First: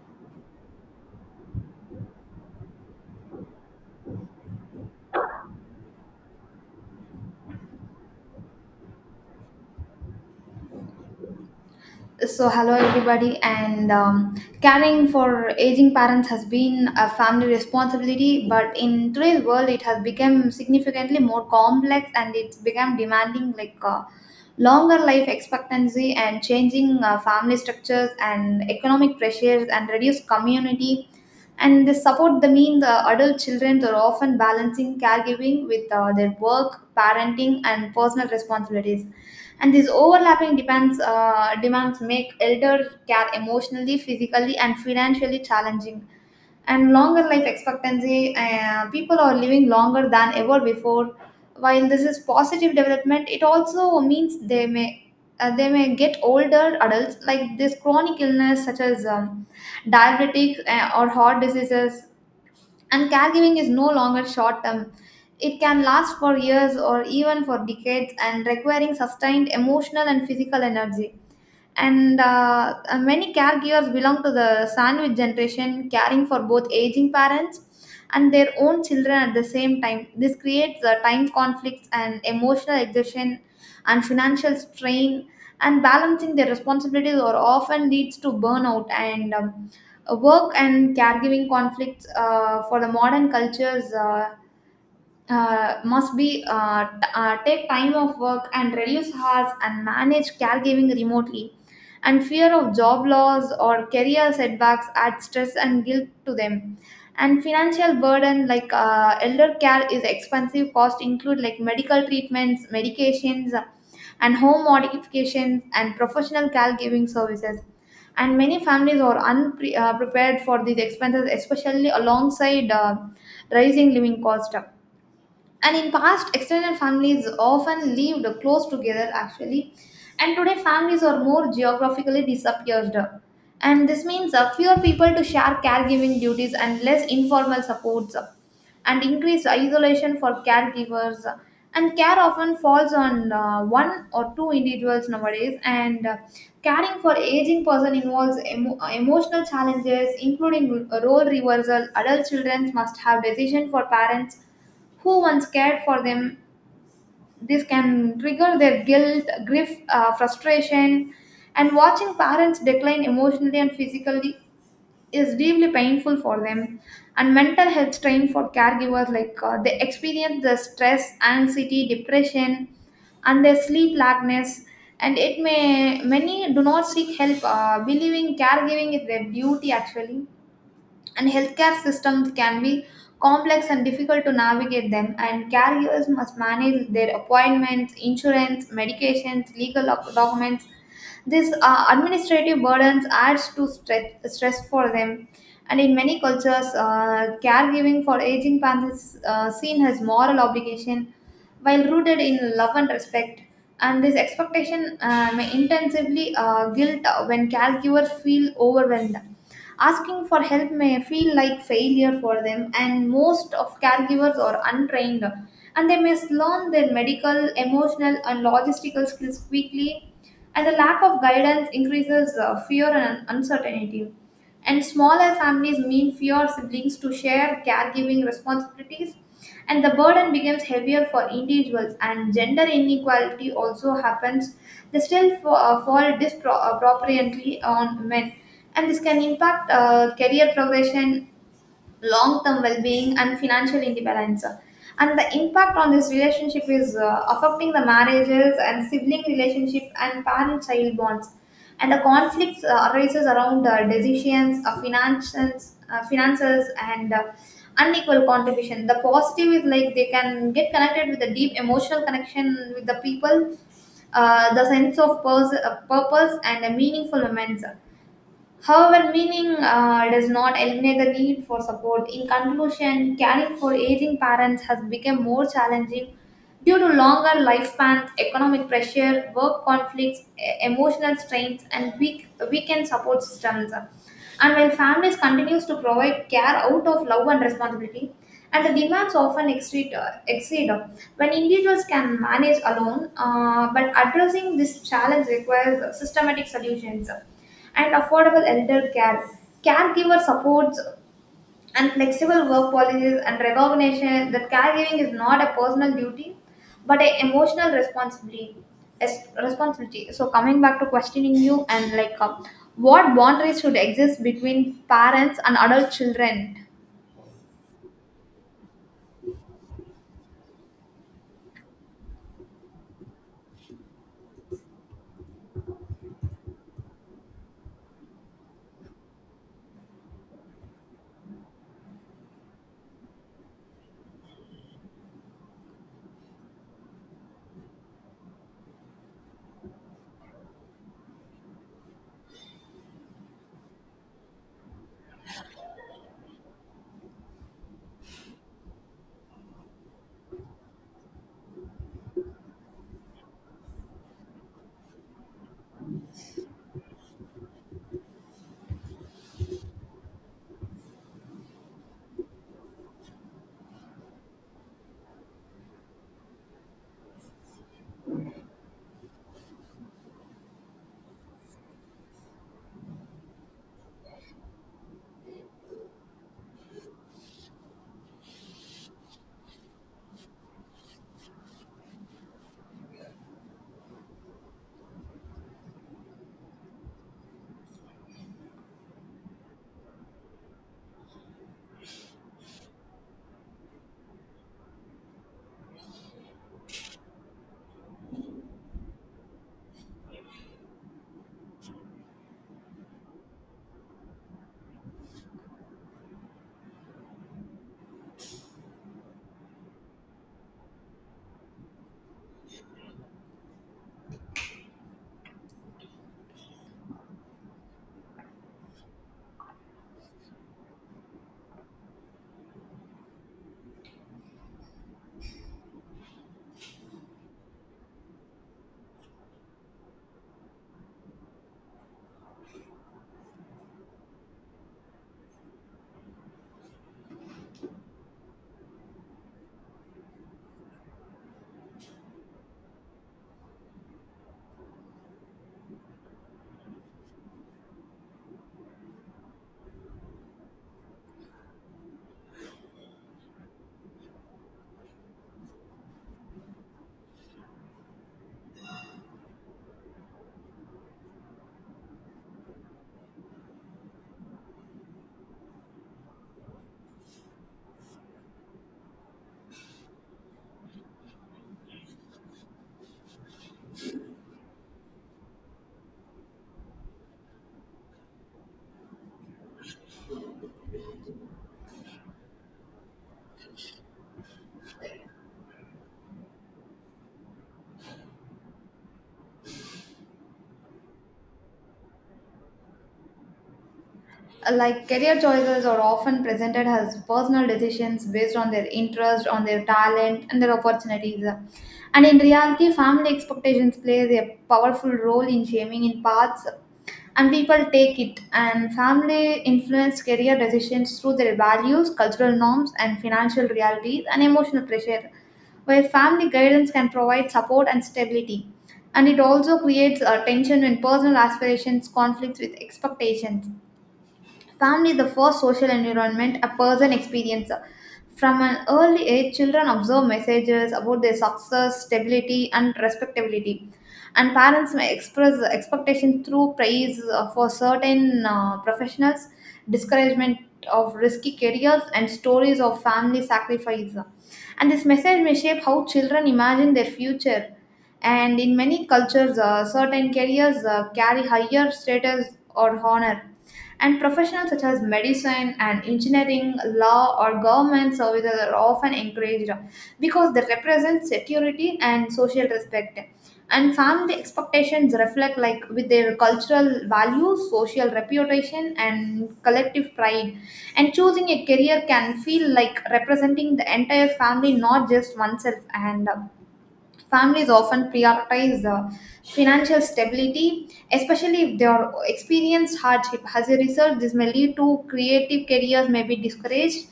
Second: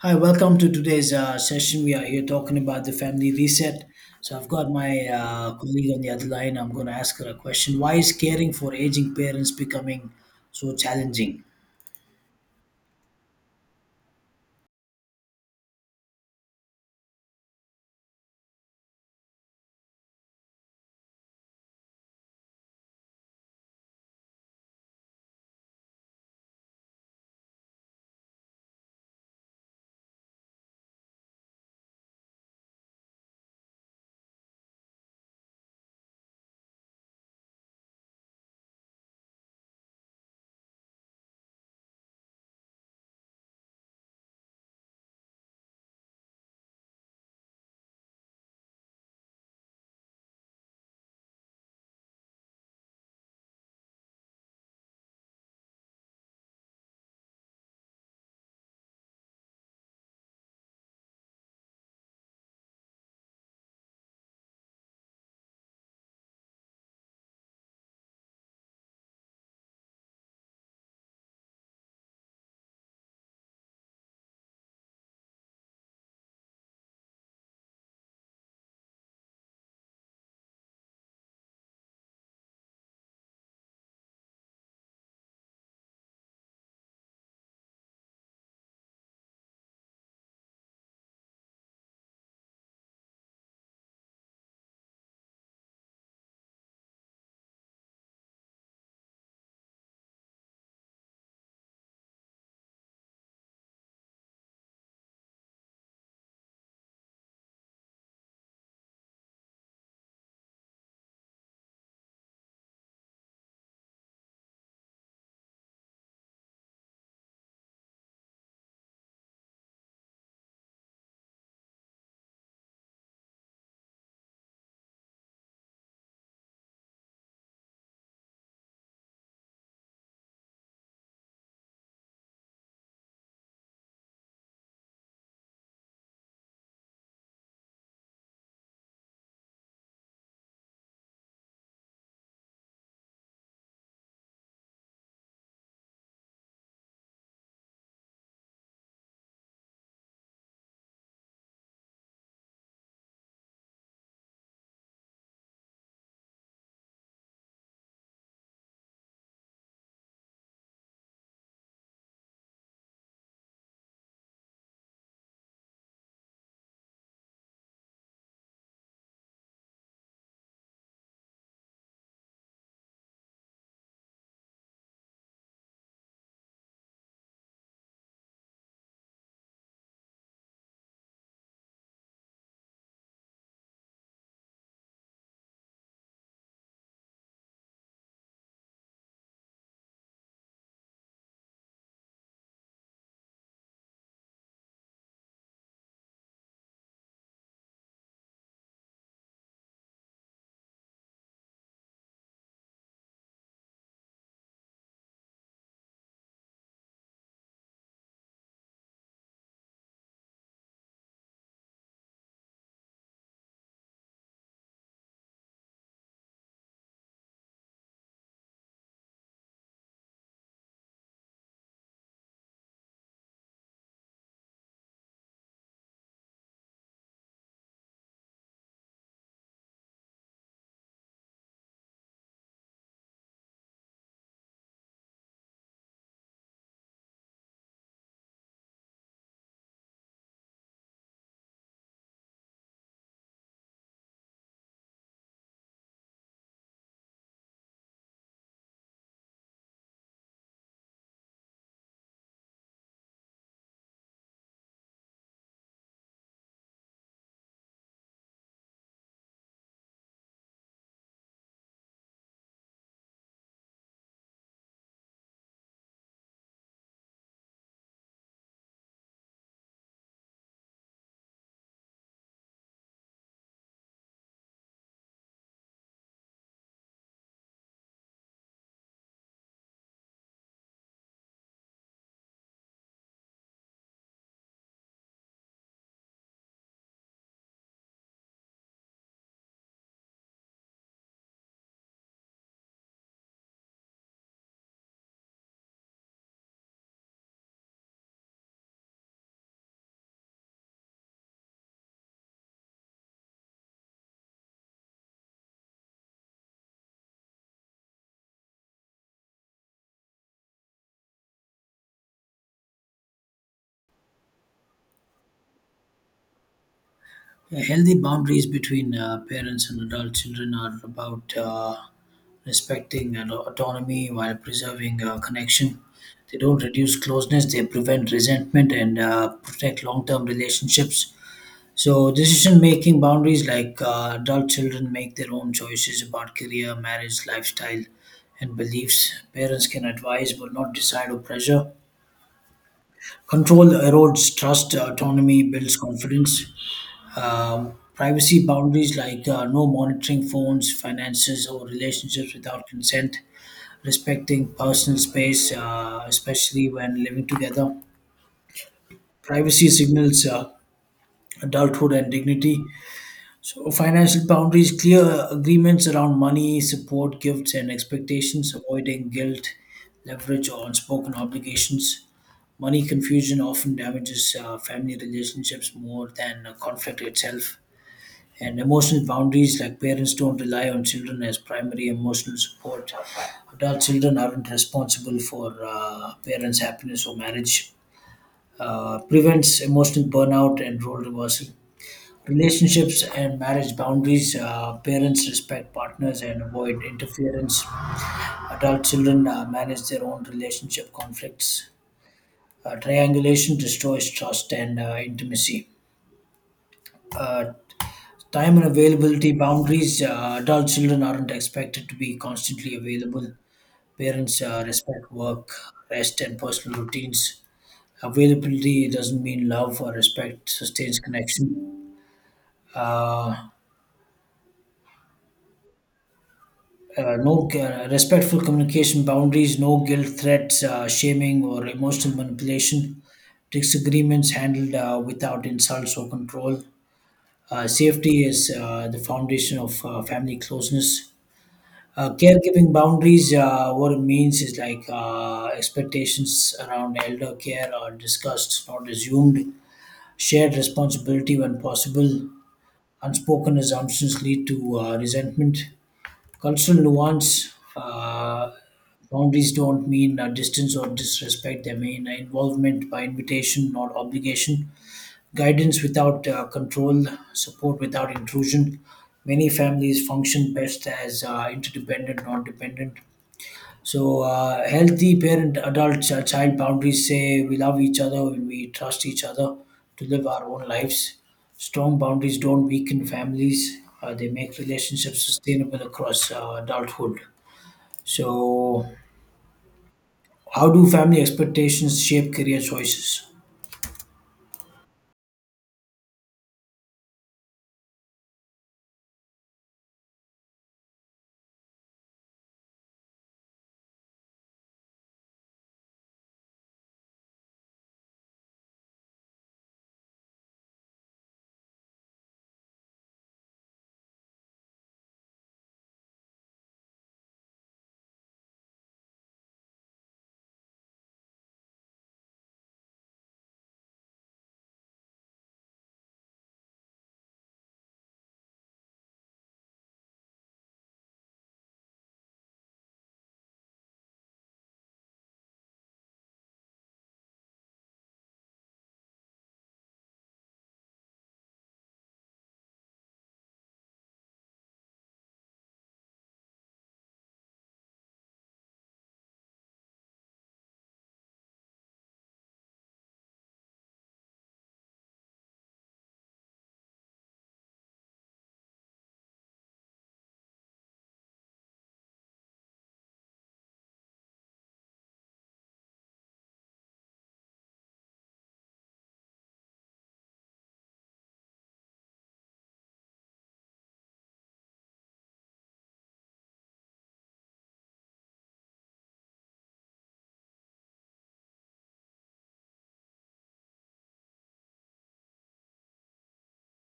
Hi, welcome to today's session. We are here talking about the family reset. So, I've got my colleague on the other line. I'm going to ask her a question. Why is caring for aging parents becoming so challenging? So, hello everybody, and caring for aging parents has been a family responsibility, but in today's world, it has become significantly more complex and it's become demanding like longer life expectancy and changing family structures and economic pressures and reduced community and they support the adult children are often balancing caregiving with their work, parenting, and personal responsibilities, and these overlapping depends demands make elder care emotionally, physically, and financially challenging. And longer life expectancy. People are living longer than ever before. While this is positive development, it also means they may get older adults like this chronic illness such as diabetic or heart diseases. And caregiving is no longer short term. It can last for years or even for decades and requiring sustained emotional and physical energy, and many caregivers belong to the sandwich generation, caring for both aging parents and their own children at the same time. This creates time conflicts and emotional exhaustion and financial strain, and balancing their responsibilities or often leads to burnout. And work and caregiving conflicts, for the modern cultures, must be take time off work and reduce hours and manage caregiving remotely, and fear of job loss or career setbacks add stress and guilt to them. And financial burden, like elder care is expensive, cost include like medical treatments, medications, and home modifications, and professional caregiving services, and many families are unprepared prepared for these expenses, especially alongside rising living cost. And in past, extended families often lived close together actually, and today families are more geographically dispersed, and this means fewer people to share caregiving duties and less informal supports and increased isolation for caregivers, and care often falls on one or two individuals nowadays. And caring for aging person involves emotional challenges, including role reversal. Adult children must have decision for parents who once cared for them. This can trigger their guilt, grief, frustration, and watching parents decline emotionally and physically is deeply painful for them. And mental health strain for caregivers, like they experience the stress, anxiety, depression, and their sleep lackness. And it may many do not seek help, believing caregiving is their duty actually, and healthcare systems can be complex and difficult to navigate them, and caregivers must manage their appointments, insurance, medications, legal documents. This administrative burdens adds to stress, stress for them. And in many cultures, caregiving for aging parents is seen as moral obligation, while rooted in love and respect. And this expectation may intensively guilt when caregivers feel overwhelmed. Asking for help may feel like failure for them, and most of caregivers are untrained, and they must learn their medical, emotional, and logistical skills quickly, and the lack of guidance increases fear and uncertainty. And smaller families mean fewer siblings to share caregiving responsibilities, and the burden becomes heavier for individuals. And gender inequality also happens; they still fall disproportionately on men, and this can impact career progression, long term well being, and financial independence. And the impact on this relationship is affecting the marriages and sibling relationship and parent child bonds. And the conflicts arises around decisions, finances, and unequal contribution. The positive is like they can get connected with a deep emotional connection with the people, the sense of purpose, and a meaningful moments. However, meaning does not eliminate the need for support. In conclusion, caring for aging parents has become more challenging due to longer lifespans, economic pressure, work conflicts, emotional strains, and weakened support systems. And while families continues to provide care out of love and responsibility, and the demands often exceed when individuals can manage alone, but addressing this challenge requires systematic solutions and affordable elder care. Caregiver supports and flexible work policies and recognition that caregiving is not a personal duty but an emotional responsibility. Responsibility. So, coming back to questioning you and like what boundaries should exist between parents and adult children? Healthy boundaries between parents and adult children are about respecting and autonomy while preserving connection. They don't reduce closeness, they prevent resentment and protect long term relationships. So, decision making boundaries, like adult children make their own choices about career, marriage, lifestyle, and beliefs. Parents can advise but not decide or pressure. Control erodes trust, autonomy builds confidence. Privacy boundaries, like no monitoring phones, finances, or relationships without consent. Respecting personal space, especially when living together. Privacy signals adulthood and dignity. So, financial boundaries, clear agreements around money, support, gifts, and expectations, avoiding guilt, leverage, or unspoken obligations. Money confusion often damages family relationships more than conflict itself. And emotional boundaries, like parents don't rely on children as primary emotional support. Adult children aren't responsible for parents' happiness or marriage. Prevents emotional burnout and role reversal. Relationships and marriage boundaries, parents respect partners and avoid interference. Adult children manage their own relationship conflicts. Triangulation destroys trust and intimacy. uh, Time and availability boundaries, adult children aren't expected to be constantly available. Parents respect work, rest and personal routines. Availability doesn't mean love or respect sustains connection. uh, no Respectful communication boundaries, no guilt threats, shaming, or emotional manipulation. Disagreements handled without insults or control. Safety is the foundation of family closeness. Caregiving boundaries, what it means is like expectations around elder care are discussed, not assumed. Shared responsibility when possible. Unspoken assumptions lead to resentment. Cultural nuance, boundaries don't mean distance or disrespect, they mean involvement by invitation, not obligation, guidance without control, support without intrusion. Many families function best as interdependent, not dependent. So, healthy parent adult child boundaries say we love each other, we trust each other to live our own lives. Strong boundaries don't weaken families, they make relationships sustainable across adulthood. So, how do family expectations shape career choices? Like career choices are often presented as personal decisions based on their interest, on their talent, and their opportunities. And in reality, family expectations plays a powerful role in shaping in paths and people take it, and family influence career decisions through their values, cultural norms, and financial realities, and emotional pressure, where family guidance can provide support and stability, and it also creates a tension in personal aspirations conflicts with expectations. Family is the first social environment a person experiences. From an early age, children observe messages about their success, stability, and respectability. And parents may express expectation through praise for certain professionals, discouragement of risky careers, and stories of family sacrifice. And this message may shape how children imagine their future. And in many cultures, certain careers carry higher status or honor. And professions such as medicine and engineering, law, or government services are often encouraged because they represent security and social respect. And family expectations reflect like with their cultural values, social reputation, and collective pride. And choosing a career can feel like representing the entire family, not just oneself. And families often prioritize financial stability, especially if they are experienced hardship. As a result, this may lead to creative careers may be discouraged,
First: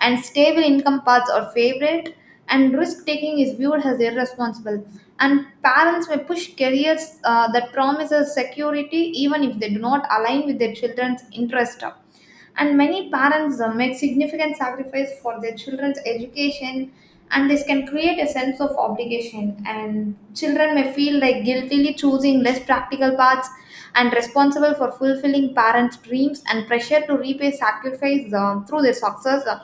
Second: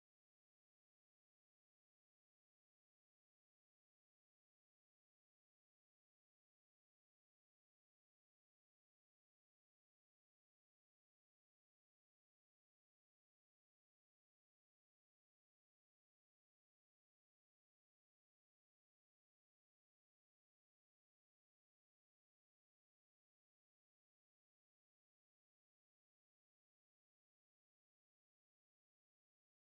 and stable income paths are favored, and risk taking is viewed as irresponsible. And parents may push careers that promises security even if they do not align with their children's interest, and many parents make significant sacrifice for their children's education, and this can create a sense of obligation, and children may feel like guiltily choosing less practical paths and responsible for fulfilling parents dreams and pressure to repay sacrifice through their success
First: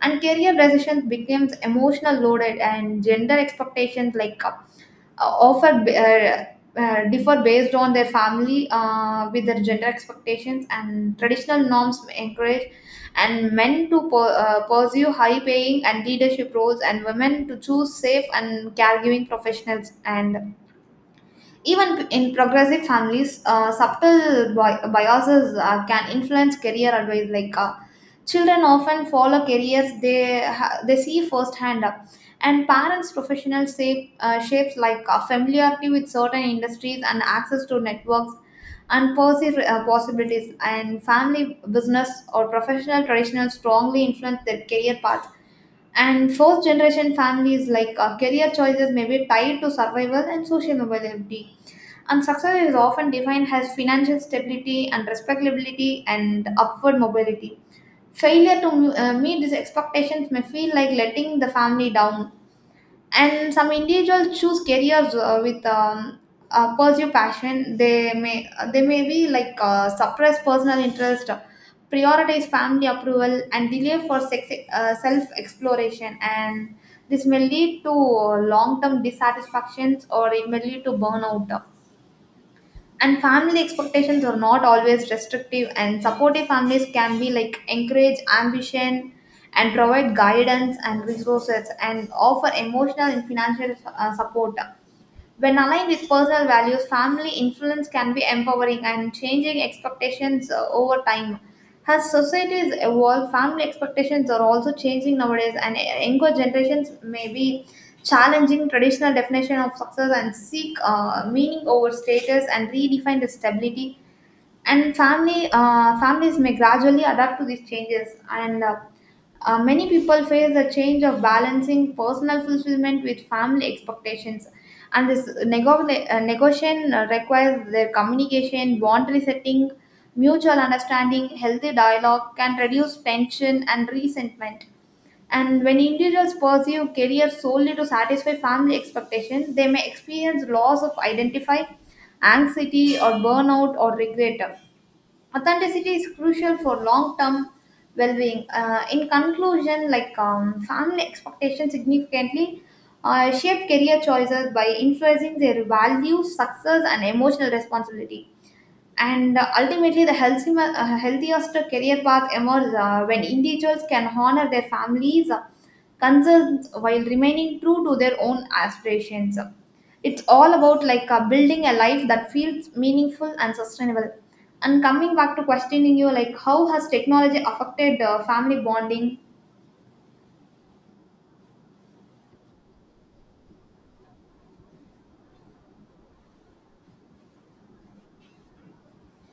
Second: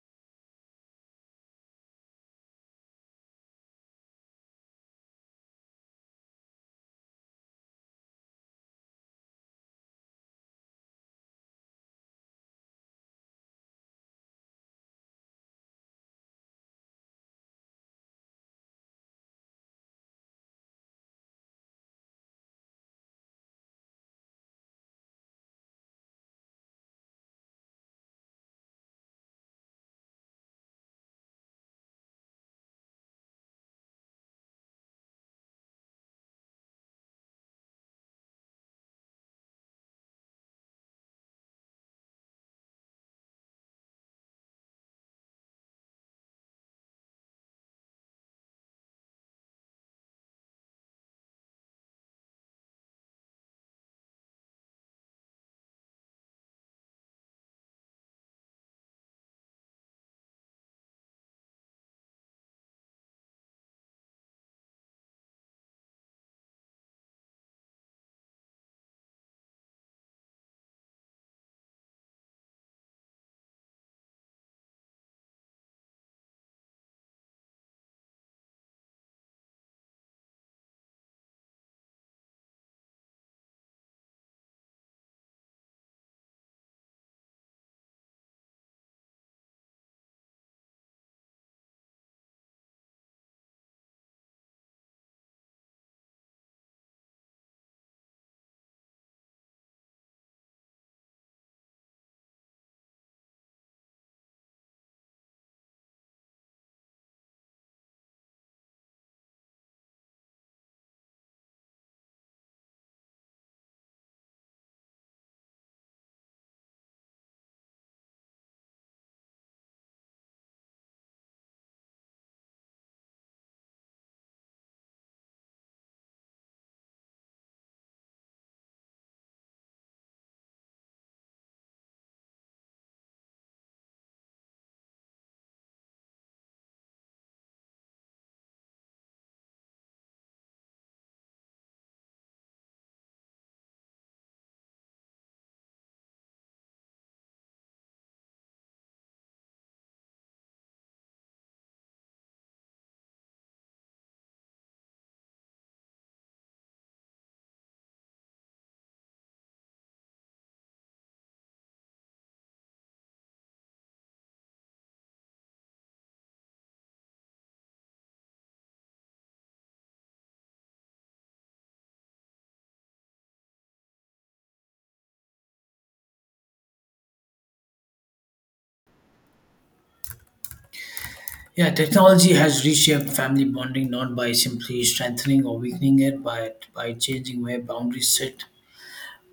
and career decisions becomes emotional loaded and gender expectations like uh, offer b- uh, differ based on their family with their gender expectations and traditional norms encourage and men to pursue high paying and leadership roles and women to choose safe and caregiving professionals, and even in progressive families, subtle biases can influence career advice. Like children often follow careers they see firsthand, and parents' professional shapes like familiarity with certain industries and access to networks and positive possibilities. And family business or professional traditional strongly influence their career path. And fourth generation families like career choices may be tied to survival and social mobility. And success is often defined as financial stability and respectability and upward mobility. Failure to meet these expectations may feel like letting the family down. And some individuals choose careers with pursue passion. They may be like suppress personal interest, prioritize family approval, and delay for sex, self exploration. And this may lead to long term dissatisfactions or it may lead to burnout, and family expectations are not always restrictive, and supportive families can be like encourage ambition and provide guidance and resources and offer emotional and financial support. When aligned with personal values, family influence can be empowering, and changing expectations over time, as societies evolve, family expectations are also changing nowadays, and younger generations may be challenging traditional definition of success and seek meaning over status and redefine the stability. And family families may gradually adapt to these changes and. Many people face the change of balancing personal fulfillment with family expectations, and this negotiation requires their communication, boundary setting, mutual understanding. Healthy dialogue can reduce tension and resentment. And when individuals pursue career solely to satisfy family expectations, they may experience loss of identity, anxiety, or burnout or regret. Authenticity is crucial for long-term well-being. In conclusion, like family expectations significantly shape career choices by influencing their values, success, and emotional responsibility, and ultimately the healthiest career path emerges when individuals can honor their families' concerns while remaining true to their own aspirations. It's all about like building a life that feels meaningful and sustainable. And coming back to questioning you, like how has technology affected family bonding? Yeah, technology has reshaped family bonding not by simply strengthening or weakening it, but by changing where boundaries sit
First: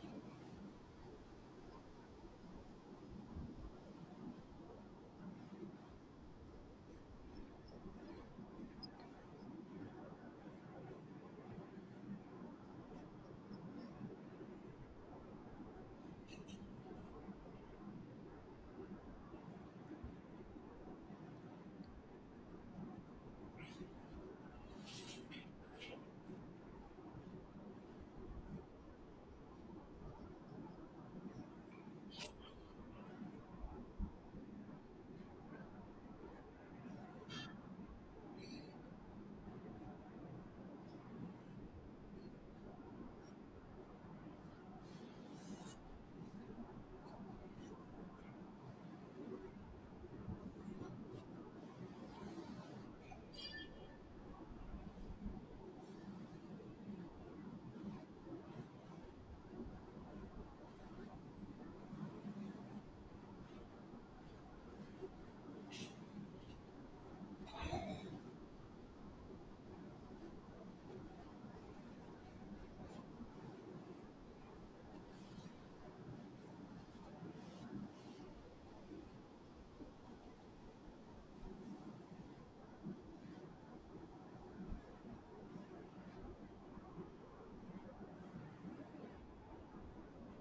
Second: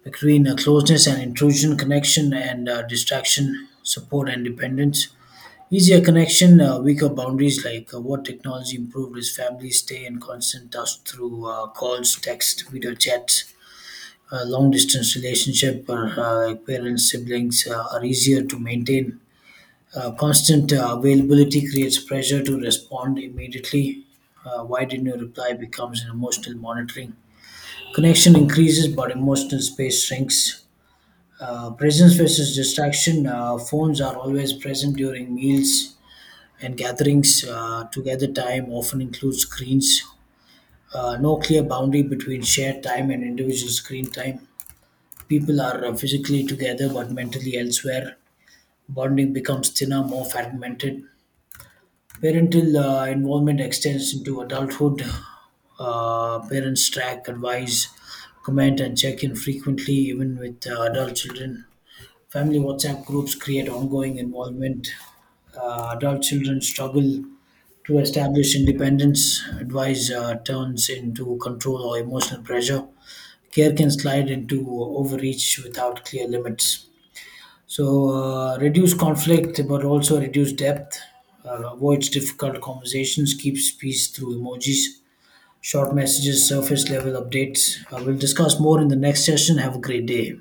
between closeness and intrusion, connection and distraction, support and dependence. Easier connection, weaker boundaries, like what technology improved is families stay in constant touch through calls, text, video chats. Long distance relationship or like parents, siblings are easier to maintain. Constant availability creates pressure to respond immediately. Why didn't you reply becomes an emotional monitoring. Connection increases, but emotional space shrinks. Presence versus distraction. Phones are always present during meals and gatherings. Together time often includes screens. No clear boundary between shared time and individual screen time. People are physically together but mentally elsewhere. Bonding becomes thinner, more fragmented. Parental involvement extends into adulthood. Parents track, advise, comment, and check in frequently, even with adult children. Family WhatsApp groups create ongoing involvement. Adult children struggle to establish independence. Advice turns into control or emotional pressure. Care can slide into overreach without clear limits. So, reduce conflict but also reduce depth. Avoids difficult conversations, keeps peace through emojis, short messages, surface level updates. We'll discuss more in the next session. Have a great day.